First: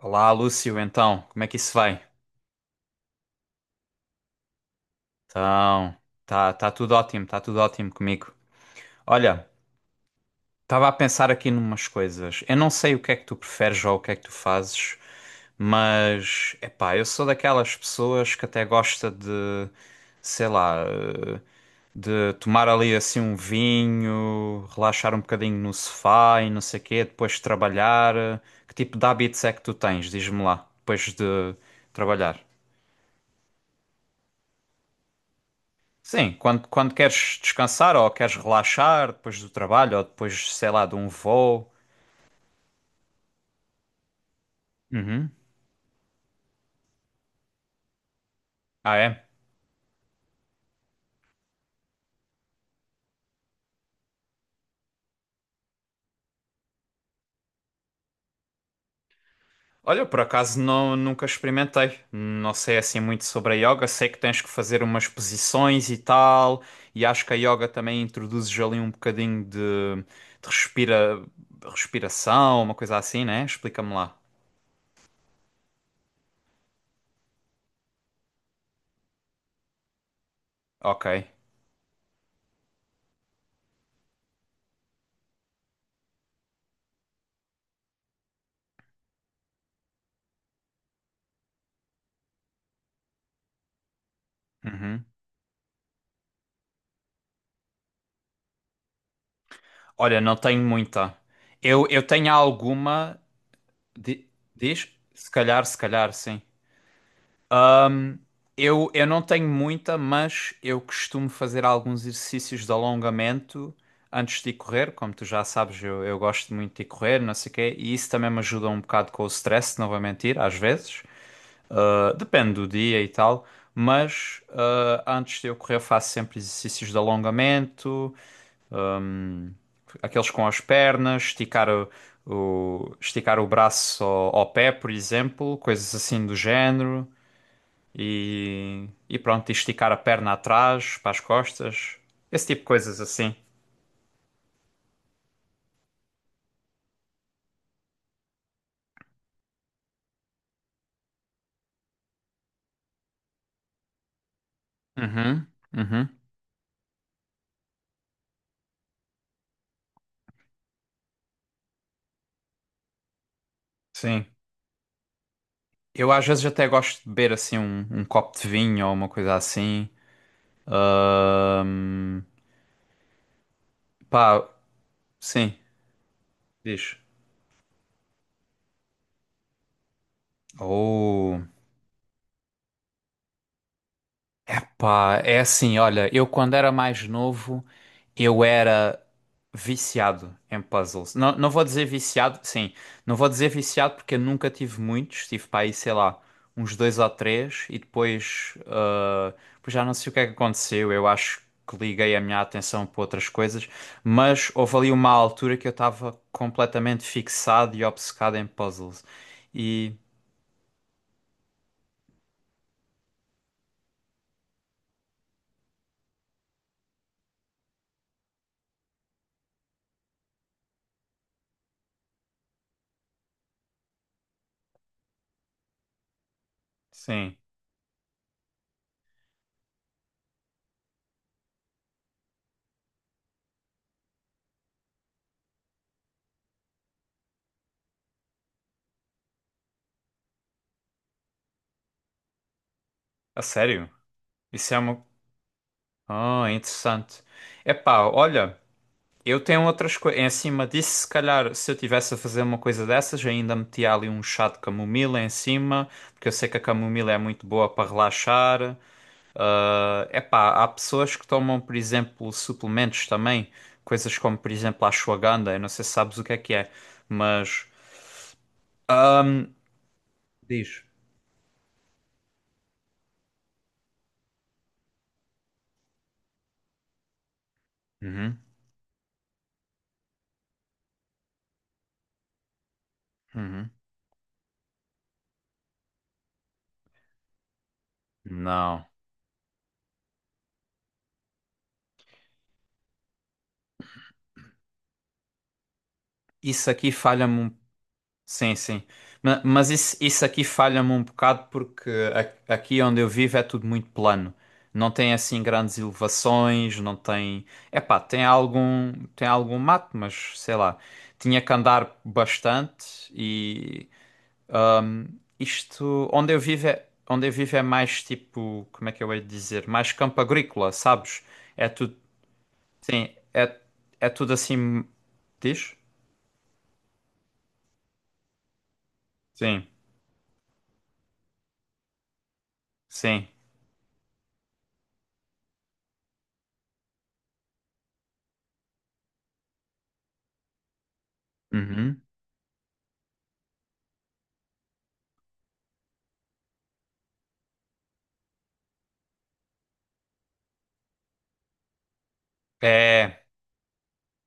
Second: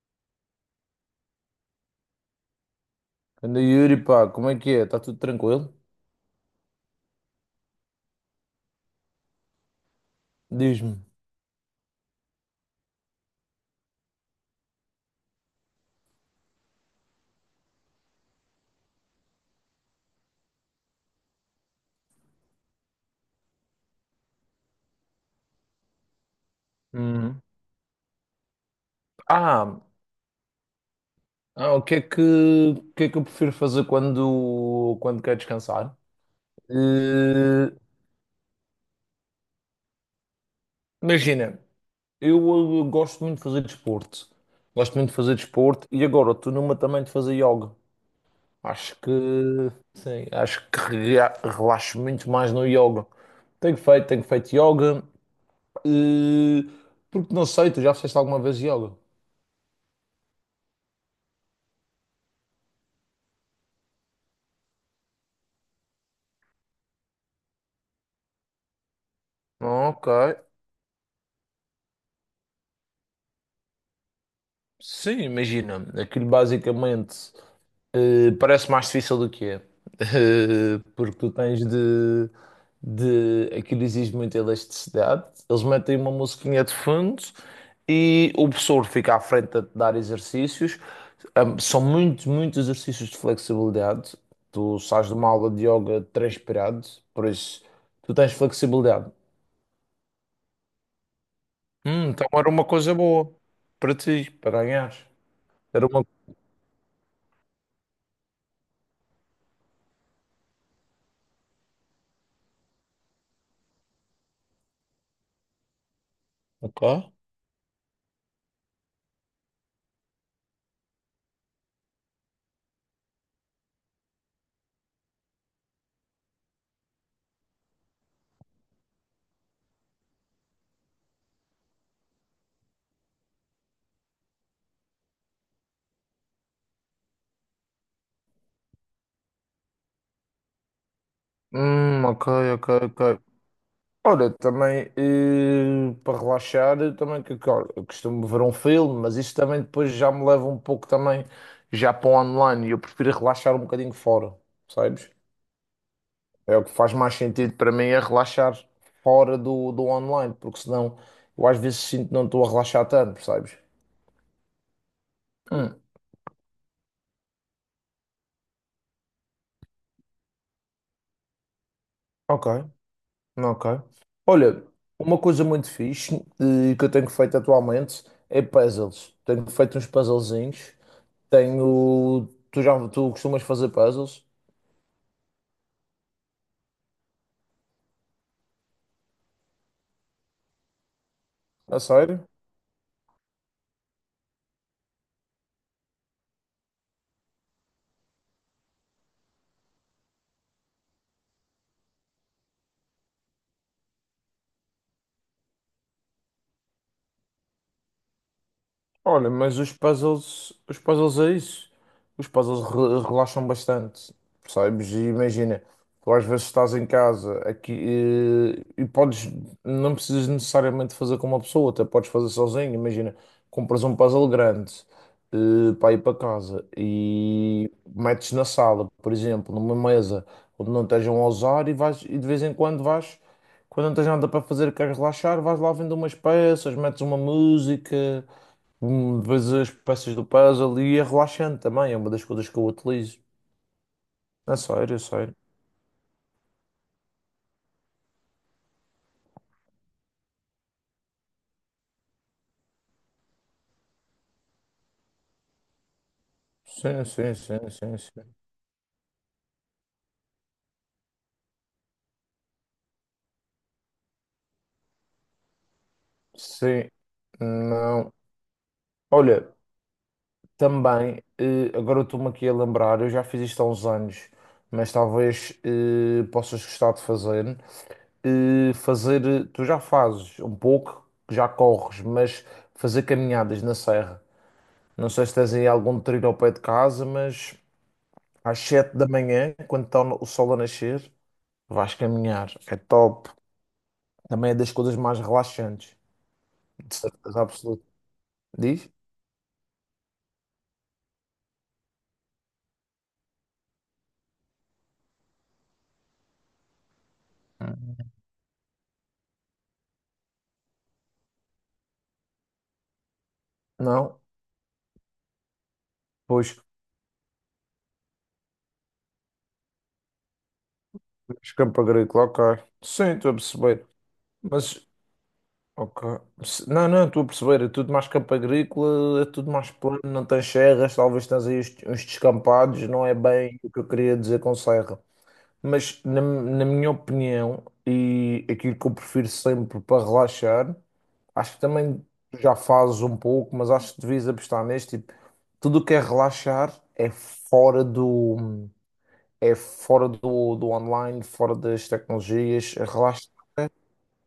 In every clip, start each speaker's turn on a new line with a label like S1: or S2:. S1: Olá, Lúcio, então, como é que isso vai?
S2: Anda, Yuri, pá, como é que é? Está tudo tranquilo?
S1: Então, tá tudo ótimo, tá tudo ótimo comigo. Olha, estava a
S2: Diz-me.
S1: pensar aqui numas coisas. Eu não sei o que é que tu preferes ou o que é que tu fazes, mas, epá, eu sou daquelas pessoas que até gosta de, sei lá, de tomar ali assim um vinho, relaxar um bocadinho no sofá e não sei quê, depois
S2: Hum.
S1: trabalhar. Que tipo de hábitos é que tu
S2: Ah,
S1: tens? Diz-me lá, depois de
S2: o que é que,
S1: trabalhar.
S2: o que é que eu prefiro fazer quando, quando quero descansar?
S1: Sim, quando queres
S2: Eh,
S1: descansar ou queres relaxar depois do trabalho ou depois, sei lá, de um
S2: imagina,
S1: voo.
S2: eu, gosto muito de fazer desporto. Gosto muito de
S1: Uhum.
S2: fazer desporto e agora estou numa também de fazer yoga.
S1: Ah,
S2: Acho que,
S1: é?
S2: sim, acho que relaxo muito mais no yoga. Tenho feito yoga. eh, Porque não sei, tu já fizeste alguma vez yoga?
S1: Olha, por acaso não, nunca experimentei. Não sei assim muito sobre a yoga. Sei que tens que fazer umas posições e tal. E acho que a yoga também introduzes ali um bocadinho de,
S2: Ok.
S1: de respira, respiração, uma coisa assim, né? Explica-me lá.
S2: Sim, imagina, aquilo basicamente parece mais difícil do que é. Eh,
S1: Ok.
S2: porque tu tens de, de. Aquilo exige muita elasticidade. Eles metem uma musiquinha de fundo e o professor fica à frente a te dar exercícios. São muitos, muitos exercícios de flexibilidade. Tu
S1: Uhum.
S2: sais de uma aula de yoga transpirado, por isso tu tens flexibilidade.
S1: Olha, não tenho muita. Eu
S2: Então
S1: tenho
S2: era uma coisa
S1: alguma.
S2: boa para
S1: di-
S2: ti, para
S1: Diz?
S2: ganhares.
S1: Se calhar, se
S2: Era uma.
S1: calhar, sim. Eu não tenho muita, mas eu costumo fazer alguns exercícios de alongamento antes de ir correr. Como tu já sabes, eu gosto muito de
S2: Ok.
S1: ir correr, não sei o quê, e isso também me ajuda um bocado com o stress, não vou mentir, às vezes. Ah, depende do dia e tal, mas antes de eu correr, eu faço sempre exercícios de alongamento, aqueles com as pernas, esticar o braço ao pé, por exemplo, coisas assim do género e pronto, e esticar a perna atrás, para as costas,
S2: Ok,
S1: esse tipo de
S2: ok,
S1: coisas
S2: ok.
S1: assim.
S2: Olha, também, eh, para relaxar, eu também olha, eu costumo ver um filme, mas isso também depois já me leva um pouco também já para o online. E eu prefiro relaxar um bocadinho fora, sabes?
S1: Uhum, uhum,
S2: É o que faz mais sentido para mim é relaxar fora do online, porque senão eu às vezes sinto que não estou a relaxar tanto, percebes?
S1: sim.
S2: Hum,
S1: Eu às vezes até gosto de beber assim um copo de vinho ou uma coisa assim. Ahm,
S2: ok, ok.
S1: pá,
S2: Olha, uma coisa
S1: sim,
S2: muito fixe, que eu
S1: diz.
S2: tenho feito atualmente é puzzles. Tenho feito uns puzzlezinhos.
S1: Oh.
S2: Tenho. Tu costumas fazer puzzles?
S1: Pá, é assim, olha, eu quando era mais novo, eu era viciado em puzzles. Não, não vou
S2: A
S1: dizer
S2: sério?
S1: viciado, sim, não vou dizer viciado porque eu nunca tive muitos, tive para aí, sei lá, uns dois ou três e depois, depois já não sei o que é que aconteceu, eu acho que liguei a minha atenção para outras coisas, mas houve ali uma altura que eu estava completamente fixado e obcecado em puzzles.
S2: Olha, mas
S1: E,
S2: os puzzles é isso. Os puzzles relaxam bastante, percebes? E imagina, tu às vezes estás em casa aqui, podes, não precisas necessariamente fazer com uma pessoa, até podes fazer sozinho. Imagina, compras um puzzle grande, para ir para casa
S1: sim,
S2: e metes na sala, por exemplo, numa mesa onde não estejam a usar, e vais, e de vez em quando vais, quando não tens nada para fazer e queres relaxar, vais lá vendo umas peças, metes uma música. Hum. Vês as peças do puzzle e é relaxante também, é uma das coisas que eu utilizo.
S1: a sério,
S2: É
S1: isso é
S2: sério, é
S1: uma,
S2: sério.
S1: ah, interessante. Epá, olha, eu tenho outras coisas. Em cima disso, se calhar, se eu tivesse a fazer uma coisa dessas, eu ainda metia ali um chá de camomila em cima, porque eu sei que a
S2: Sim,
S1: camomila é
S2: sim,
S1: muito boa
S2: sim,
S1: para
S2: sim, sim.
S1: relaxar. Ah, epá, há pessoas que tomam, por exemplo, suplementos também, coisas como, por exemplo, a ashwagandha. Eu não sei se sabes o que é,
S2: Sim,
S1: mas.
S2: não.
S1: ahm,
S2: Olha,
S1: Diz.
S2: também, eh, agora eu estou-me aqui a lembrar, eu já fiz isto há uns anos, mas talvez, possas gostar de fazer.
S1: Uhum,
S2: Eh, fazer, eh, tu já fazes um pouco, já corres, mas fazer caminhadas
S1: uhum.
S2: na serra. Não sei se tens aí algum trilho ao pé de casa, mas às
S1: Não.
S2: 7 da manhã, quando está o sol a nascer. Vais caminhar, é top. Também é das coisas mais relaxantes,
S1: Isso aqui
S2: de
S1: falha-me
S2: certeza
S1: um
S2: absoluta.
S1: sim, sim.
S2: Diz?
S1: Mas isso aqui falha-me um bocado porque aqui onde eu vivo é tudo muito plano. Não tem assim grandes elevações, não tem. Epá,
S2: Hum.
S1: tem algum mato, mas sei lá. Tinha que andar bastante e
S2: Não?
S1: isto onde eu
S2: Pois,
S1: vivo é, onde eu vivo é mais tipo, como é que eu hei de dizer? Mais campo agrícola, sabes?
S2: pois,
S1: É
S2: campo
S1: tudo,
S2: agrícola, ok.
S1: sim,
S2: Sim, estou a
S1: é,
S2: perceber.
S1: é tudo assim,
S2: Mas,
S1: diz?
S2: ok. Não, não, estou a perceber. É tudo mais campo agrícola, é tudo
S1: Sim,
S2: mais plano, não tens serras, talvez tens aí uns, uns descampados, não é
S1: sim.
S2: bem o que eu queria dizer com serra. Mas na, na minha opinião, e aquilo que eu prefiro sempre para relaxar, acho que
S1: Uhum.
S2: também já fazes um pouco, mas acho que devias apostar neste tipo, tudo o que é relaxar é fora do, é fora do online, fora das tecnologias,
S1: É,
S2: relaxar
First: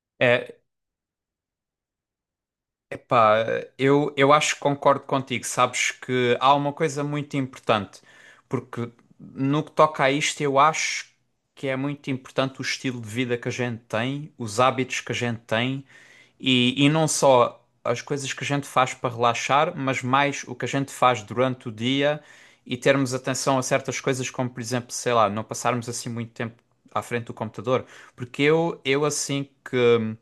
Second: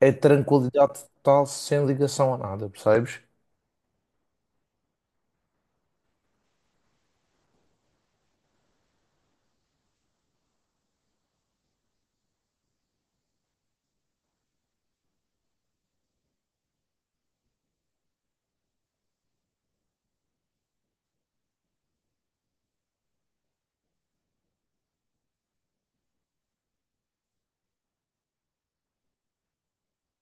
S2: é
S1: é,
S2: tranquilidade total sem ligação a nada, percebes?
S1: epá, eu acho que concordo contigo. Sabes que há uma coisa muito importante, porque no que toca a isto, eu acho que é muito importante o estilo de vida que a gente tem, os hábitos que a gente tem e não só as coisas que a gente faz para relaxar, mas mais o que a gente faz durante o dia e termos atenção a certas coisas, como por exemplo, sei lá, não passarmos assim muito tempo à frente do computador. Porque eu assim que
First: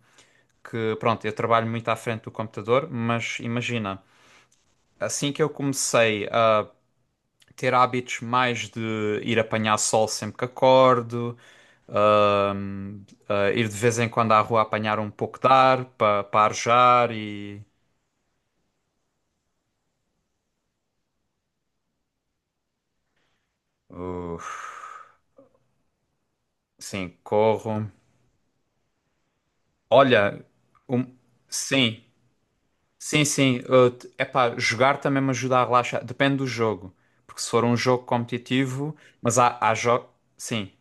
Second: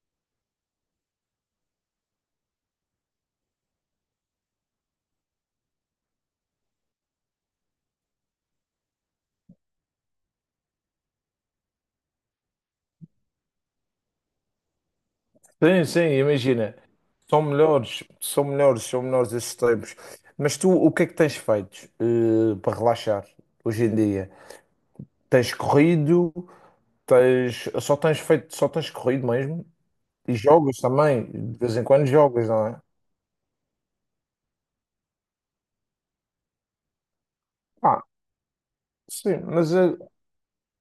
S1: que pronto, eu trabalho muito à frente do computador, mas imagina, assim que eu comecei a ter hábitos mais de ir apanhar sol sempre que acordo, a ir de vez em quando à rua apanhar um pouco de ar
S2: Sim, sim,
S1: para pa
S2: imagina.
S1: arejar
S2: São
S1: e.
S2: melhores, são melhores, são melhores esses tempos. Mas tu, o que é que tens feito, eh, para relaxar hoje em dia?
S1: Uf,
S2: Tens corrido,
S1: sim,
S2: tens,
S1: corro.
S2: só tens feito, só tens corrido mesmo? E
S1: Olha,
S2: jogas
S1: um,
S2: também, de vez em
S1: sim,
S2: quando jogas, não é?
S1: sim, sim. É pá, jogar também me ajuda a relaxar. Depende do jogo. Porque se for um
S2: Ah,
S1: jogo competitivo, mas
S2: sim,
S1: há,
S2: mas,
S1: há
S2: eh,
S1: jogos. Sim.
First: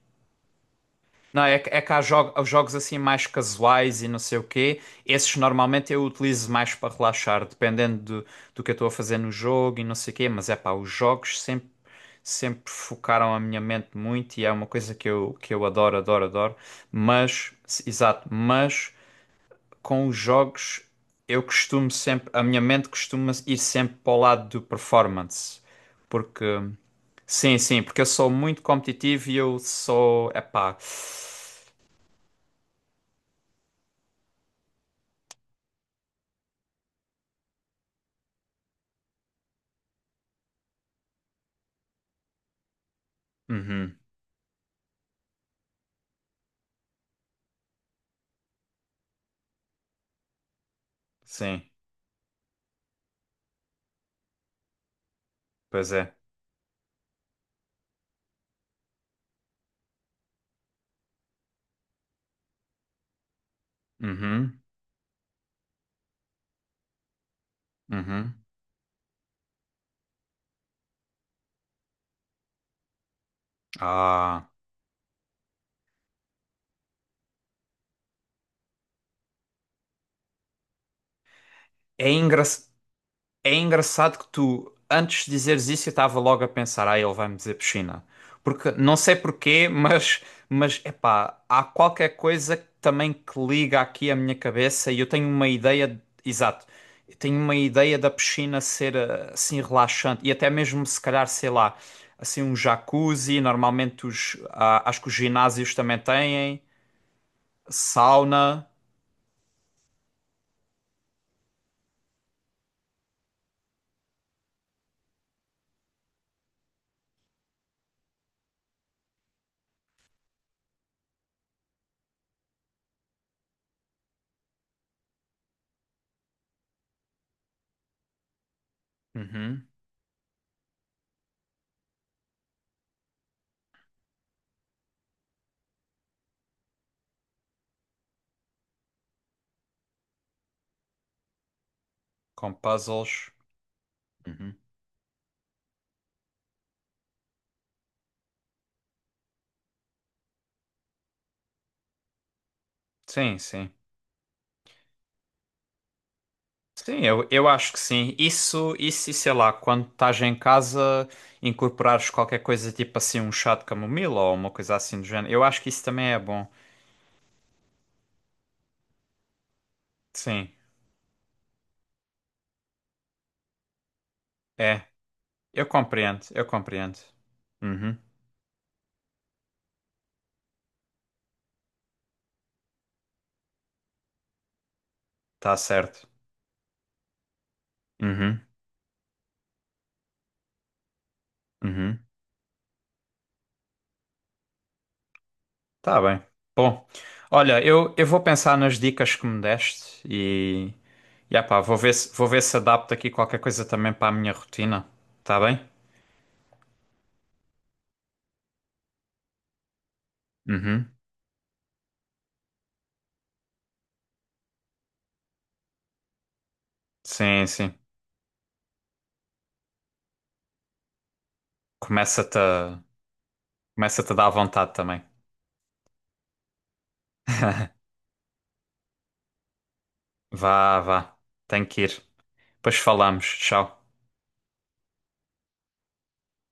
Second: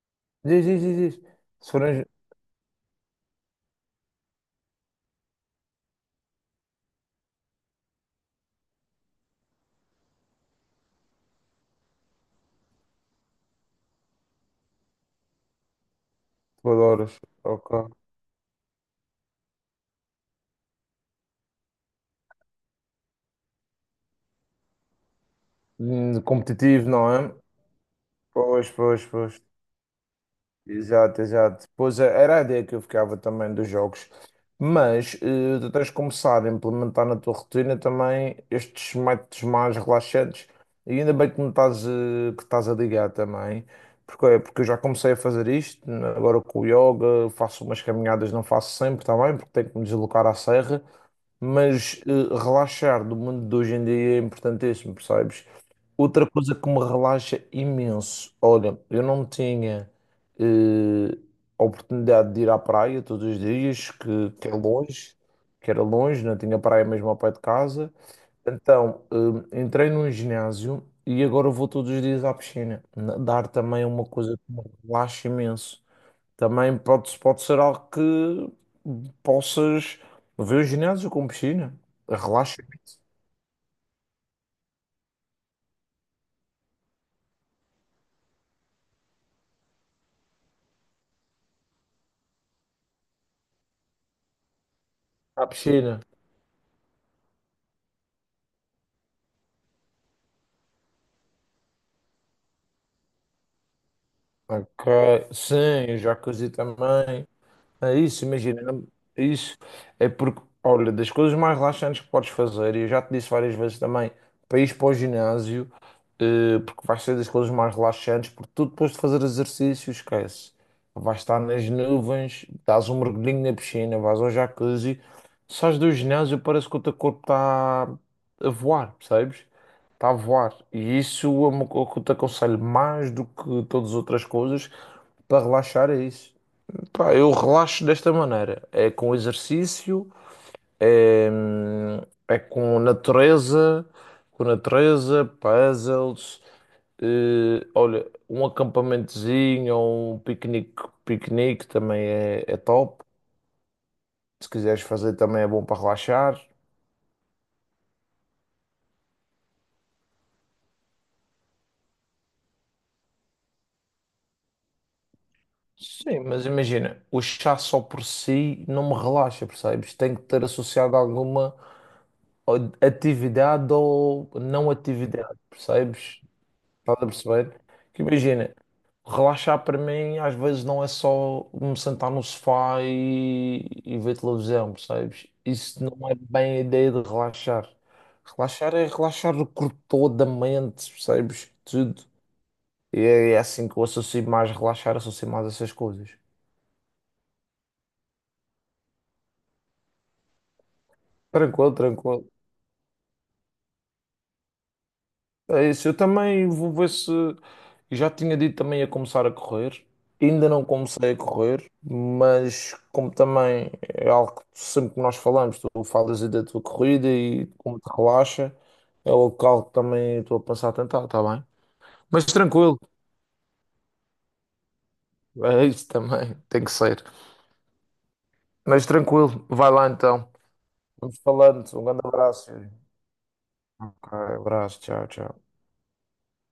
S2: diz, diz, diz, diz.
S1: Não, é,
S2: Se
S1: é que há
S2: forem
S1: há jogos assim mais casuais e não sei o quê. Esses normalmente eu utilizo mais para relaxar, dependendo do, do que eu estou a fazer no jogo e não sei o quê. Mas é pá, os jogos sempre focaram a minha mente muito e é uma coisa que eu adoro, adoro, adoro.
S2: jogadores,
S1: Mas,
S2: ok.
S1: exato, mas com os jogos eu costumo sempre, a minha mente costuma ir sempre para o lado do performance.
S2: Hum.
S1: Porque,
S2: Competitivo, não é?
S1: sim, sim, porque eu sou muito
S2: Pois, pois,
S1: competitivo
S2: pois.
S1: e eu sou, é pá.
S2: Exato, exato. Pois é, era a ideia que eu ficava também dos jogos. Mas, eh, tu tens de começar a implementar na tua rotina também estes métodos mais relaxantes. E ainda bem que me estás, eh, que estás a ligar também.
S1: Uhum,
S2: Porque, é, porque eu já comecei a fazer isto, né, agora com o yoga, faço umas caminhadas, não faço sempre também, porque tenho que me deslocar à serra,
S1: sim,
S2: mas, eh, relaxar do mundo de hoje em dia é importantíssimo, percebes?
S1: pois é.
S2: Outra coisa que me relaxa imenso, olha, eu não tinha, eh, a oportunidade de ir à praia todos os dias, que é
S1: Uhum,
S2: longe, que era longe, não tinha praia mesmo ao pé de casa,
S1: uhum.
S2: então, entrei num ginásio e agora vou todos os dias à piscina. Nadar também é uma coisa
S1: Ah,
S2: que me relaxa imenso. Também pode, pode ser algo que possas ver o ginásio com piscina.
S1: é engra...
S2: Relaxa
S1: é engraçado que tu, antes de dizeres isso, eu estava logo a pensar, ah, ele vai-me dizer piscina. Porque, não sei porquê, mas, epá, há qualquer coisa que também que liga aqui a minha cabeça e eu tenho uma
S2: à
S1: ideia,
S2: piscina.
S1: exato, eu tenho uma ideia da piscina ser assim relaxante e até mesmo se calhar, sei lá, assim um jacuzzi, normalmente os, ah,
S2: Ok,
S1: acho que os ginásios
S2: sim,
S1: também
S2: jacuzzi
S1: têm,
S2: também. É isso,
S1: sauna.
S2: imagina, é isso. É porque, olha, das coisas mais relaxantes que podes fazer, e eu já te disse várias vezes também, para ires para o ginásio, porque vai ser das coisas mais relaxantes, porque tu depois de fazer exercício, esquece. Vais estar nas nuvens, dás um mergulhinho na piscina, vais ao jacuzzi, sais do ginásio, parece que o teu corpo está a voar, percebes?
S1: Uhum.
S2: Está a voar. E isso é uma coisa que eu te aconselho mais do que todas as outras coisas, para relaxar é isso. Pá, eu relaxo desta maneira. É com exercício, é, é
S1: Com puzzles.
S2: com
S1: Uhum.
S2: natureza, puzzles. Olha, um acampamentozinho ou um piquenique, piquenique também é, é top.
S1: Sim, sim.
S2: Se quiseres fazer também é bom para relaxar.
S1: Sim, eu acho que sim. Isso, e sei lá, quando estás em casa, incorporares qualquer coisa tipo assim, um chá de camomila ou uma coisa assim do género. Eu acho que isso também é
S2: Sim, mas
S1: bom.
S2: imagina, o chá só por si não me relaxa, percebes? Tem que ter
S1: Sim,
S2: associado alguma atividade ou não
S1: é.
S2: atividade,
S1: Eu
S2: percebes?
S1: compreendo, eu
S2: Estás
S1: compreendo.
S2: a perceber?
S1: Uhum.
S2: Que imagina, relaxar para mim às vezes não é só me sentar no sofá e ver televisão, percebes?
S1: Tá
S2: Isso
S1: certo.
S2: não é bem a ideia de relaxar.
S1: Uhum.
S2: Relaxar é relaxar o corpo todo, a mente, percebes?
S1: Uhum.
S2: Tudo. E é, é assim que eu associo mais relaxar, associo mais essas
S1: Tá
S2: coisas.
S1: bem. Bom, olha, eu vou pensar nas dicas que me deste e. E ah pá,
S2: Tranquilo, tranquilo.
S1: vou ver se adapto aqui qualquer coisa também para a minha rotina. Tá bem?
S2: É isso, eu também vou ver se. Eu Já tinha dito também a começar a correr. Ainda não
S1: Uhum.
S2: comecei a correr, mas como também é algo que sempre que nós falamos, tu falas aí da tua corrida
S1: Sim,
S2: e
S1: sim.
S2: como te relaxa, é algo que também estou a pensar a tentar, está bem? Mas
S1: Começa-te
S2: tranquilo,
S1: a... Começa-te a dar vontade também.
S2: é isso também, tem que ser. Mas tranquilo, vai lá então.
S1: Vá, vá.
S2: Vamos falando,
S1: Tenho que
S2: um grande
S1: ir.
S2: abraço. Yuri.
S1: Depois falamos. Tchau.
S2: Ok, abraço, tchau, tchau.